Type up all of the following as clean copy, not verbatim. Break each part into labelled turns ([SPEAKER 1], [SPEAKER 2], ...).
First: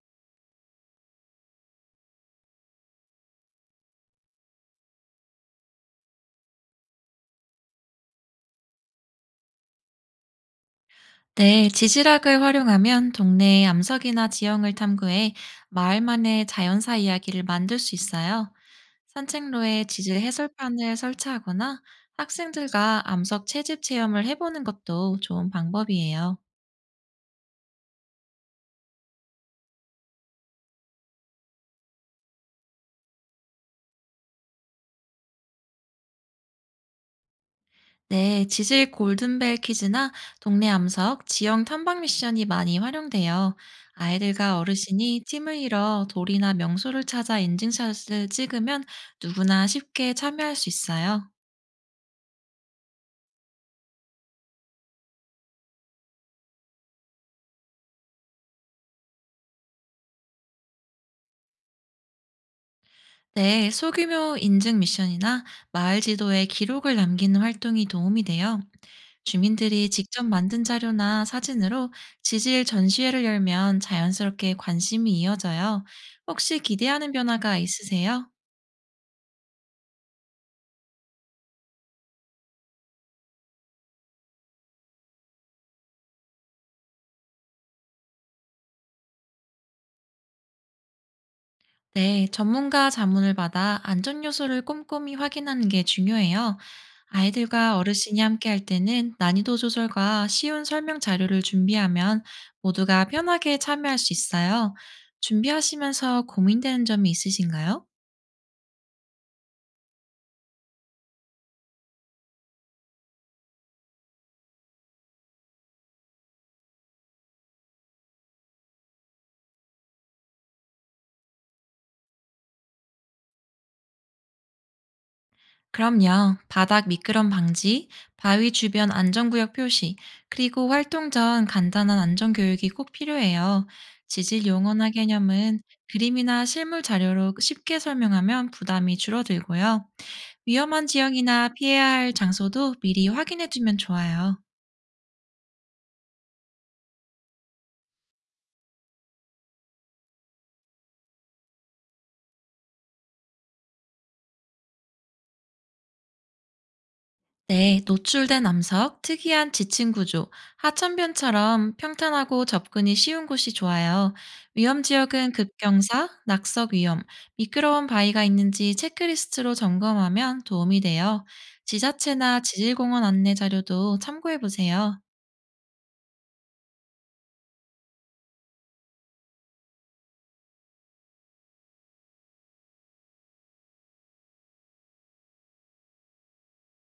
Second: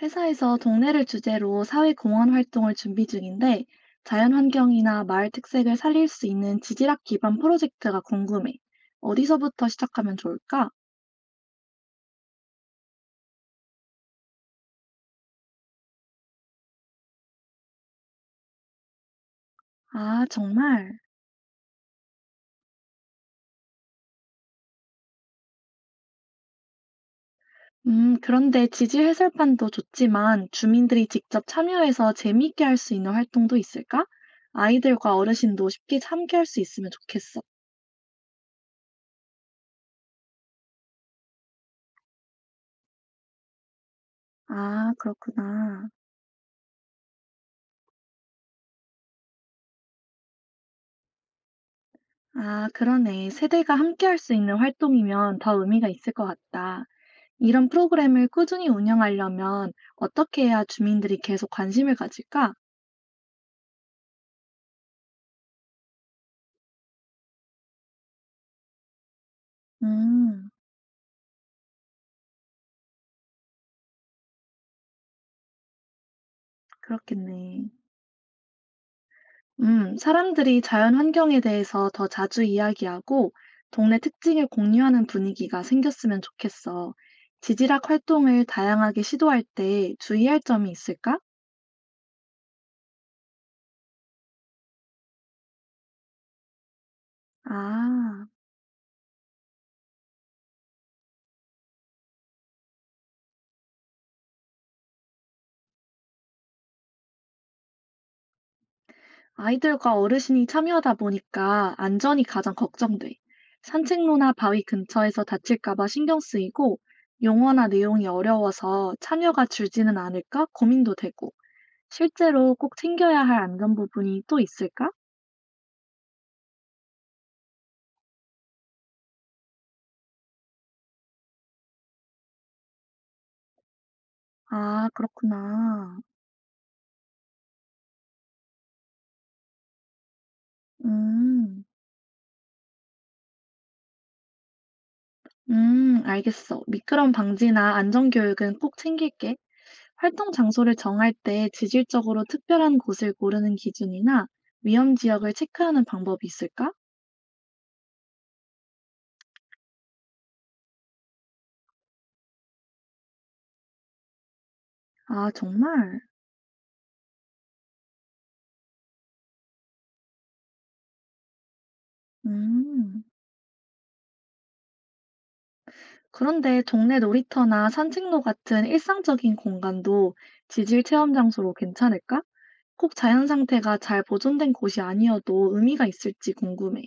[SPEAKER 1] 회사에서 동네를 주제로 사회공헌 활동을 준비 중인데 자연환경이나 마을 특색을 살릴 수 있는 지질학 기반 프로젝트가 궁금해. 어디서부터 시작하면 좋을까?
[SPEAKER 2] 네, 지질학을 활용하면 동네의 암석이나 지형을 탐구해 마을만의 자연사 이야기를 만들 수 있어요. 산책로에 지질
[SPEAKER 1] 아,
[SPEAKER 2] 해설판을
[SPEAKER 1] 정말.
[SPEAKER 2] 설치하거나 학생들과 암석 채집 체험을 해보는 것도 좋은 방법이에요.
[SPEAKER 1] 그런데 지질 해설판도 좋지만 주민들이 직접 참여해서 재미있게 할 수 있는 활동도 있을까? 아이들과 어르신도 쉽게 함께할 수 있으면 좋겠어.
[SPEAKER 2] 네, 지질 골든벨 퀴즈나 동네 암석, 지형 탐방 미션이 많이 활용돼요. 아이들과
[SPEAKER 1] 아,
[SPEAKER 2] 어르신이 팀을
[SPEAKER 1] 그렇구나.
[SPEAKER 2] 이뤄 돌이나 명소를 찾아 인증샷을 찍으면 누구나 쉽게 참여할 수 있어요.
[SPEAKER 1] 아, 그러네. 세대가 함께할 수 있는 활동이면 더 의미가 있을 것 같다. 이런 프로그램을 꾸준히 운영하려면 어떻게 해야 주민들이 계속 관심을 가질까?
[SPEAKER 2] 네, 소규모 인증 미션이나 마을 지도에 기록을 남기는 활동이 도움이 돼요. 주민들이 직접
[SPEAKER 1] 음,
[SPEAKER 2] 만든 자료나 사진으로 지질 전시회를 열면 자연스럽게 관심이 이어져요. 혹시 기대하는 변화가
[SPEAKER 1] 그렇겠네.
[SPEAKER 2] 있으세요?
[SPEAKER 1] 사람들이 자연 환경에 대해서 더 자주 이야기하고 동네 특징을 공유하는 분위기가 생겼으면 좋겠어. 지질학 활동을 다양하게 시도할 때 주의할 점이 있을까?
[SPEAKER 2] 네, 전문가 자문을 받아 안전 요소를 꼼꼼히 확인하는 게 중요해요. 아이들과 어르신이
[SPEAKER 1] 아.
[SPEAKER 2] 함께 할 때는 난이도 조절과 쉬운 설명 자료를 준비하면 모두가 편하게 참여할 수 있어요. 준비하시면서 고민되는 점이 있으신가요?
[SPEAKER 1] 아이들과 어르신이 참여하다 보니까 안전이 가장 걱정돼. 산책로나 바위 근처에서 다칠까봐 신경 쓰이고, 용어나 내용이 어려워서 참여가 줄지는 않을까 고민도 되고, 실제로 꼭 챙겨야 할 안전 부분이 또 있을까?
[SPEAKER 2] 그럼요. 바닥 미끄럼 방지, 바위 주변 안전구역 표시, 그리고 활동 전 간단한 안전교육이 꼭 필요해요. 지질 용어나
[SPEAKER 1] 아,
[SPEAKER 2] 개념은
[SPEAKER 1] 그렇구나.
[SPEAKER 2] 그림이나 실물 자료로 쉽게 설명하면 부담이 줄어들고요. 위험한 지역이나
[SPEAKER 1] 음,
[SPEAKER 2] 피해야 할 장소도 미리 확인해 두면 좋아요.
[SPEAKER 1] 알겠어. 미끄럼 방지나 안전 교육은 꼭 챙길게. 활동 장소를 정할 때 지질적으로 특별한 곳을 고르는 기준이나 위험 지역을 체크하는 방법이 있을까?
[SPEAKER 2] 네, 노출된 암석, 특이한 지층 구조, 하천변처럼 평탄하고 접근이 쉬운 곳이 좋아요. 위험 지역은
[SPEAKER 1] 아 정말?
[SPEAKER 2] 급경사, 낙석 위험, 미끄러운 바위가 있는지 체크리스트로 점검하면 도움이 돼요. 지자체나 지질공원
[SPEAKER 1] 음.
[SPEAKER 2] 안내 자료도 참고해 보세요.
[SPEAKER 1] 그런데 동네 놀이터나 산책로 같은 일상적인 공간도 지질 체험 장소로 괜찮을까? 꼭 자연 상태가 잘 보존된 곳이 아니어도 의미가 있을지 궁금해.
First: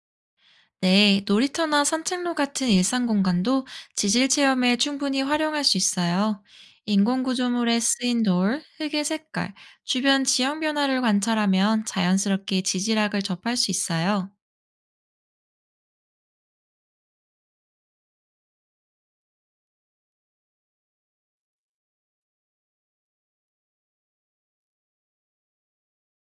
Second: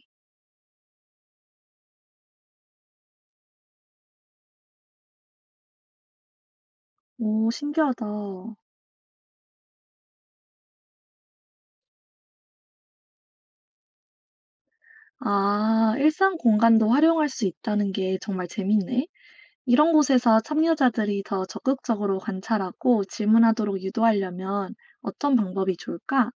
[SPEAKER 2] 네, 놀이터나 산책로 같은 일상 공간도 지질 체험에 충분히 활용할 수 있어요. 인공
[SPEAKER 1] 오,
[SPEAKER 2] 구조물에
[SPEAKER 1] 신기하다.
[SPEAKER 2] 쓰인 돌, 흙의 색깔, 주변 지형 변화를 관찰하면 자연스럽게 지질학을 접할 수 있어요.
[SPEAKER 1] 아, 일상 공간도 활용할 수 있다는 게 정말 재밌네. 이런 곳에서 참여자들이 더 적극적으로 관찰하고 질문하도록 유도하려면 어떤 방법이 좋을까?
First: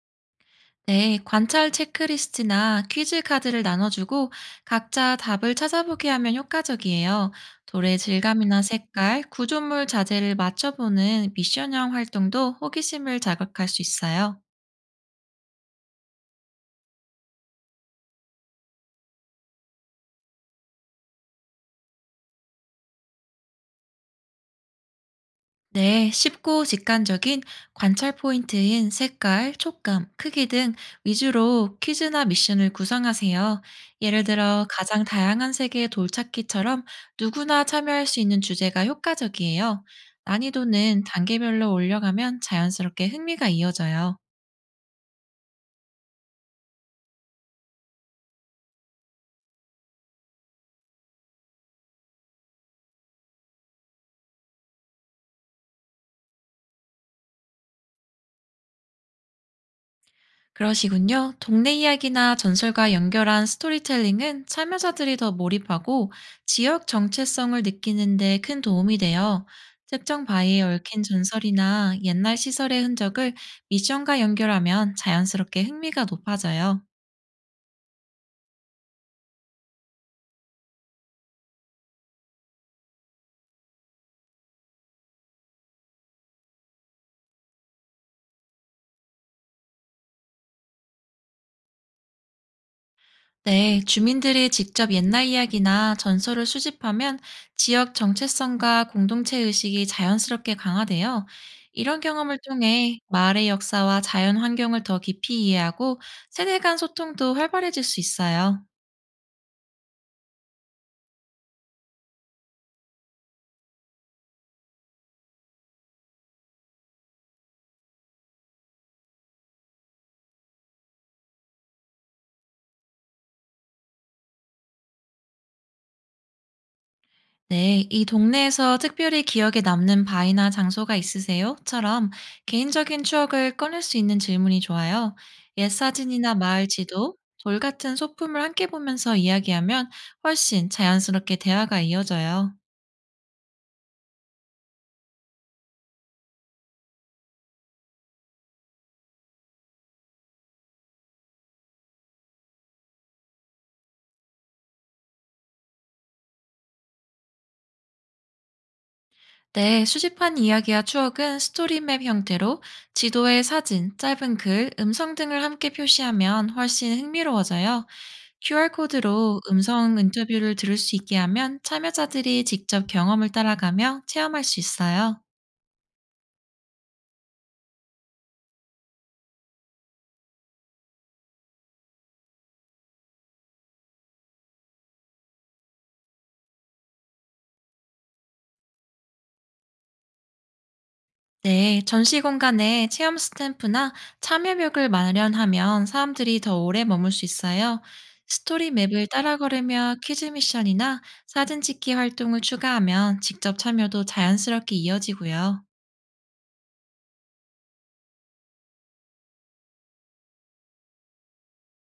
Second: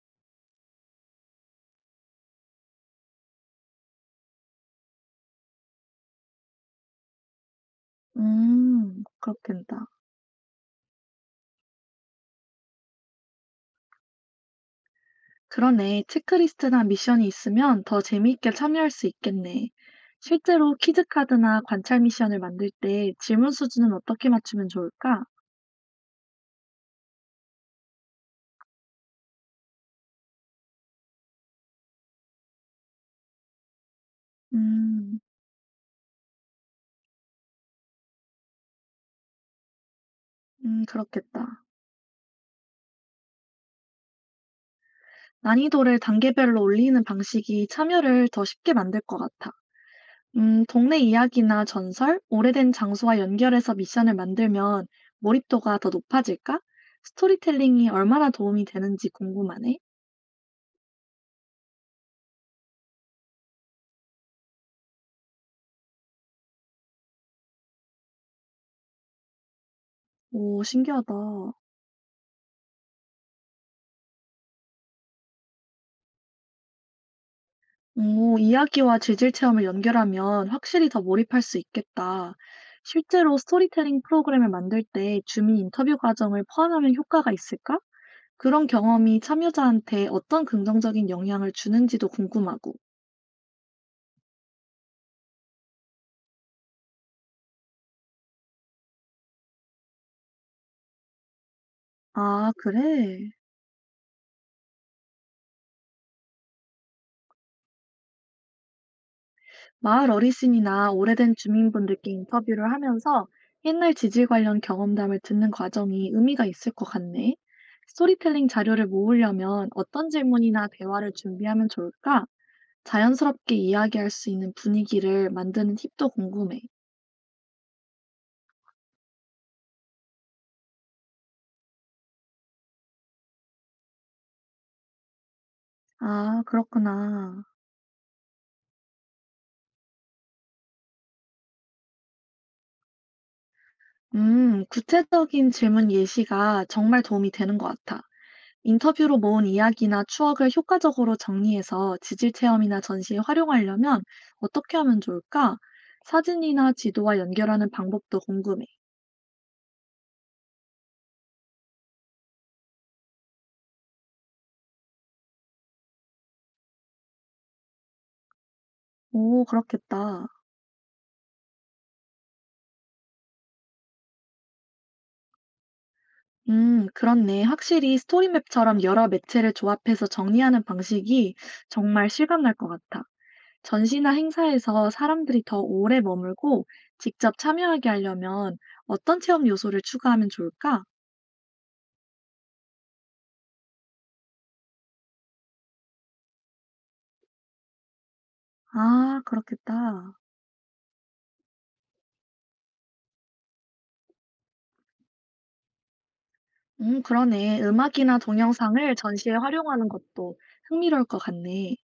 [SPEAKER 2] 네, 관찰 체크리스트나 퀴즈 카드를 나눠주고 각자 답을 찾아보게 하면 효과적이에요. 돌의 질감이나 색깔, 구조물
[SPEAKER 1] 그렇겠다.
[SPEAKER 2] 자재를 맞춰보는 미션형 활동도 호기심을 자극할 수 있어요.
[SPEAKER 1] 그러네. 체크리스트나 미션이 있으면 더 재미있게 참여할 수 있겠네. 실제로 키즈카드나 관찰 미션을 만들 때 질문 수준은 어떻게 맞추면 좋을까?
[SPEAKER 2] 네, 쉽고 직관적인 관찰 포인트인 색깔, 촉감, 크기 등 위주로 퀴즈나 미션을 구성하세요. 예를 들어, 가장
[SPEAKER 1] 음,
[SPEAKER 2] 다양한 세계의 돌찾기처럼 누구나 참여할 수 있는 주제가 효과적이에요. 난이도는
[SPEAKER 1] 그렇겠다.
[SPEAKER 2] 단계별로 올려가면 자연스럽게 흥미가 이어져요.
[SPEAKER 1] 난이도를 단계별로 올리는 방식이 참여를 더 쉽게 만들 것 같아. 동네 이야기나 전설, 오래된 장소와 연결해서 미션을 만들면 몰입도가 더 높아질까? 스토리텔링이 얼마나 도움이 되는지 궁금하네.
[SPEAKER 2] 그러시군요. 동네 이야기나 전설과 연결한 스토리텔링은 참여자들이 더 몰입하고 지역 정체성을 느끼는데 큰 도움이 돼요. 특정 바위에
[SPEAKER 1] 오,
[SPEAKER 2] 얽힌
[SPEAKER 1] 신기하다.
[SPEAKER 2] 전설이나 옛날 시설의 흔적을 미션과 연결하면 자연스럽게 흥미가 높아져요.
[SPEAKER 1] 오, 이야기와 재질 체험을 연결하면 확실히 더 몰입할 수 있겠다. 실제로 스토리텔링 프로그램을 만들 때 주민 인터뷰 과정을 포함하면 효과가 있을까? 그런 경험이 참여자한테 어떤 긍정적인 영향을 주는지도 궁금하고.
[SPEAKER 2] 네, 주민들이 직접 옛날 이야기나 전설을 수집하면 지역 정체성과 공동체 의식이 자연스럽게 강화돼요. 이런 경험을
[SPEAKER 1] 아,
[SPEAKER 2] 통해
[SPEAKER 1] 그래?
[SPEAKER 2] 마을의 역사와 자연 환경을 더 깊이 이해하고 세대 간 소통도 활발해질 수 있어요.
[SPEAKER 1] 마을 어르신이나 오래된 주민분들께 인터뷰를 하면서 옛날 지질 관련 경험담을 듣는 과정이 의미가 있을 것 같네. 스토리텔링 자료를 모으려면 어떤 질문이나 대화를 준비하면 좋을까? 자연스럽게 이야기할 수 있는 분위기를 만드는 팁도 궁금해.
[SPEAKER 2] 네, 이 동네에서 특별히 기억에 남는 바이나 장소가 있으세요? 처럼 개인적인 추억을 꺼낼 수 있는 질문이 좋아요. 옛 사진이나
[SPEAKER 1] 아,
[SPEAKER 2] 마을 지도,
[SPEAKER 1] 그렇구나.
[SPEAKER 2] 돌 같은 소품을 함께 보면서 이야기하면 훨씬 자연스럽게 대화가 이어져요.
[SPEAKER 1] 구체적인 질문 예시가 정말 도움이 되는 것 같아. 인터뷰로 모은 이야기나 추억을 효과적으로 정리해서 지질 체험이나 전시에 활용하려면 어떻게 하면 좋을까? 사진이나 지도와 연결하는 방법도 궁금해.
[SPEAKER 2] 네, 수집한 이야기와 추억은 스토리맵 형태로 지도에 사진, 짧은 글, 음성 등을 함께 표시하면 훨씬 흥미로워져요. QR코드로
[SPEAKER 1] 오,
[SPEAKER 2] 음성
[SPEAKER 1] 그렇겠다.
[SPEAKER 2] 인터뷰를 들을 수 있게 하면 참여자들이 직접 경험을 따라가며 체험할 수 있어요.
[SPEAKER 1] 그렇네. 확실히 스토리맵처럼 여러 매체를 조합해서 정리하는 방식이 정말 실감날 것 같아. 전시나 행사에서 사람들이 더 오래 머물고 직접 참여하게 하려면 어떤 체험 요소를 추가하면 좋을까?
[SPEAKER 2] 네, 전시 공간에 체험 스탬프나 참여벽을 마련하면 사람들이 더 오래 머물 수 있어요. 스토리 맵을
[SPEAKER 1] 아,
[SPEAKER 2] 따라 걸으며
[SPEAKER 1] 그렇겠다.
[SPEAKER 2] 퀴즈 미션이나 사진 찍기 활동을 추가하면 직접 참여도 자연스럽게 이어지고요.
[SPEAKER 1] 그러네. 음악이나 동영상을 전시에 활용하는 것도 흥미로울 것 같네.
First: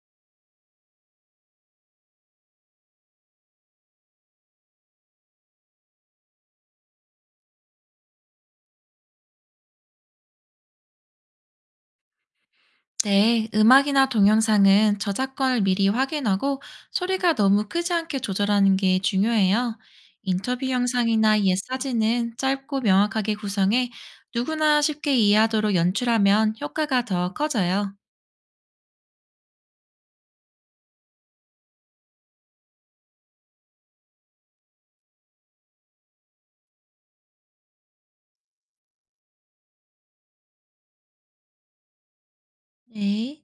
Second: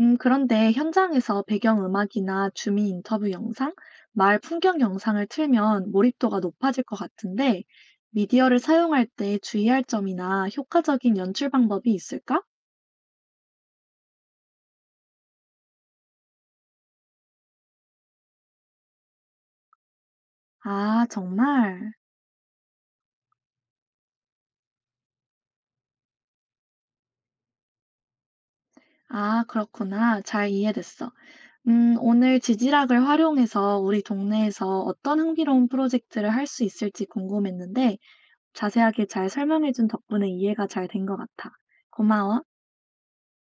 [SPEAKER 1] 그런데 현장에서 배경 음악이나 주민 인터뷰 영상, 마을 풍경 영상을 틀면 몰입도가 높아질 것 같은데, 미디어를 사용할 때 주의할 점이나 효과적인 연출 방법이 있을까?
[SPEAKER 2] 네, 음악이나 동영상은 저작권을 미리 확인하고 소리가 너무 크지 않게 조절하는 게 중요해요. 인터뷰
[SPEAKER 1] 아,
[SPEAKER 2] 영상이나 옛
[SPEAKER 1] 정말.
[SPEAKER 2] 사진은 짧고 명확하게 구성해 누구나 쉽게 이해하도록 연출하면 효과가 더 커져요.
[SPEAKER 1] 아, 그렇구나. 잘 이해됐어. 오늘 지질학을 활용해서 우리 동네에서 어떤 흥미로운 프로젝트를 할 수 있을지 궁금했는데 자세하게 잘 설명해준 덕분에 이해가 잘 된 것 같아. 고마워.
[SPEAKER 2] 네.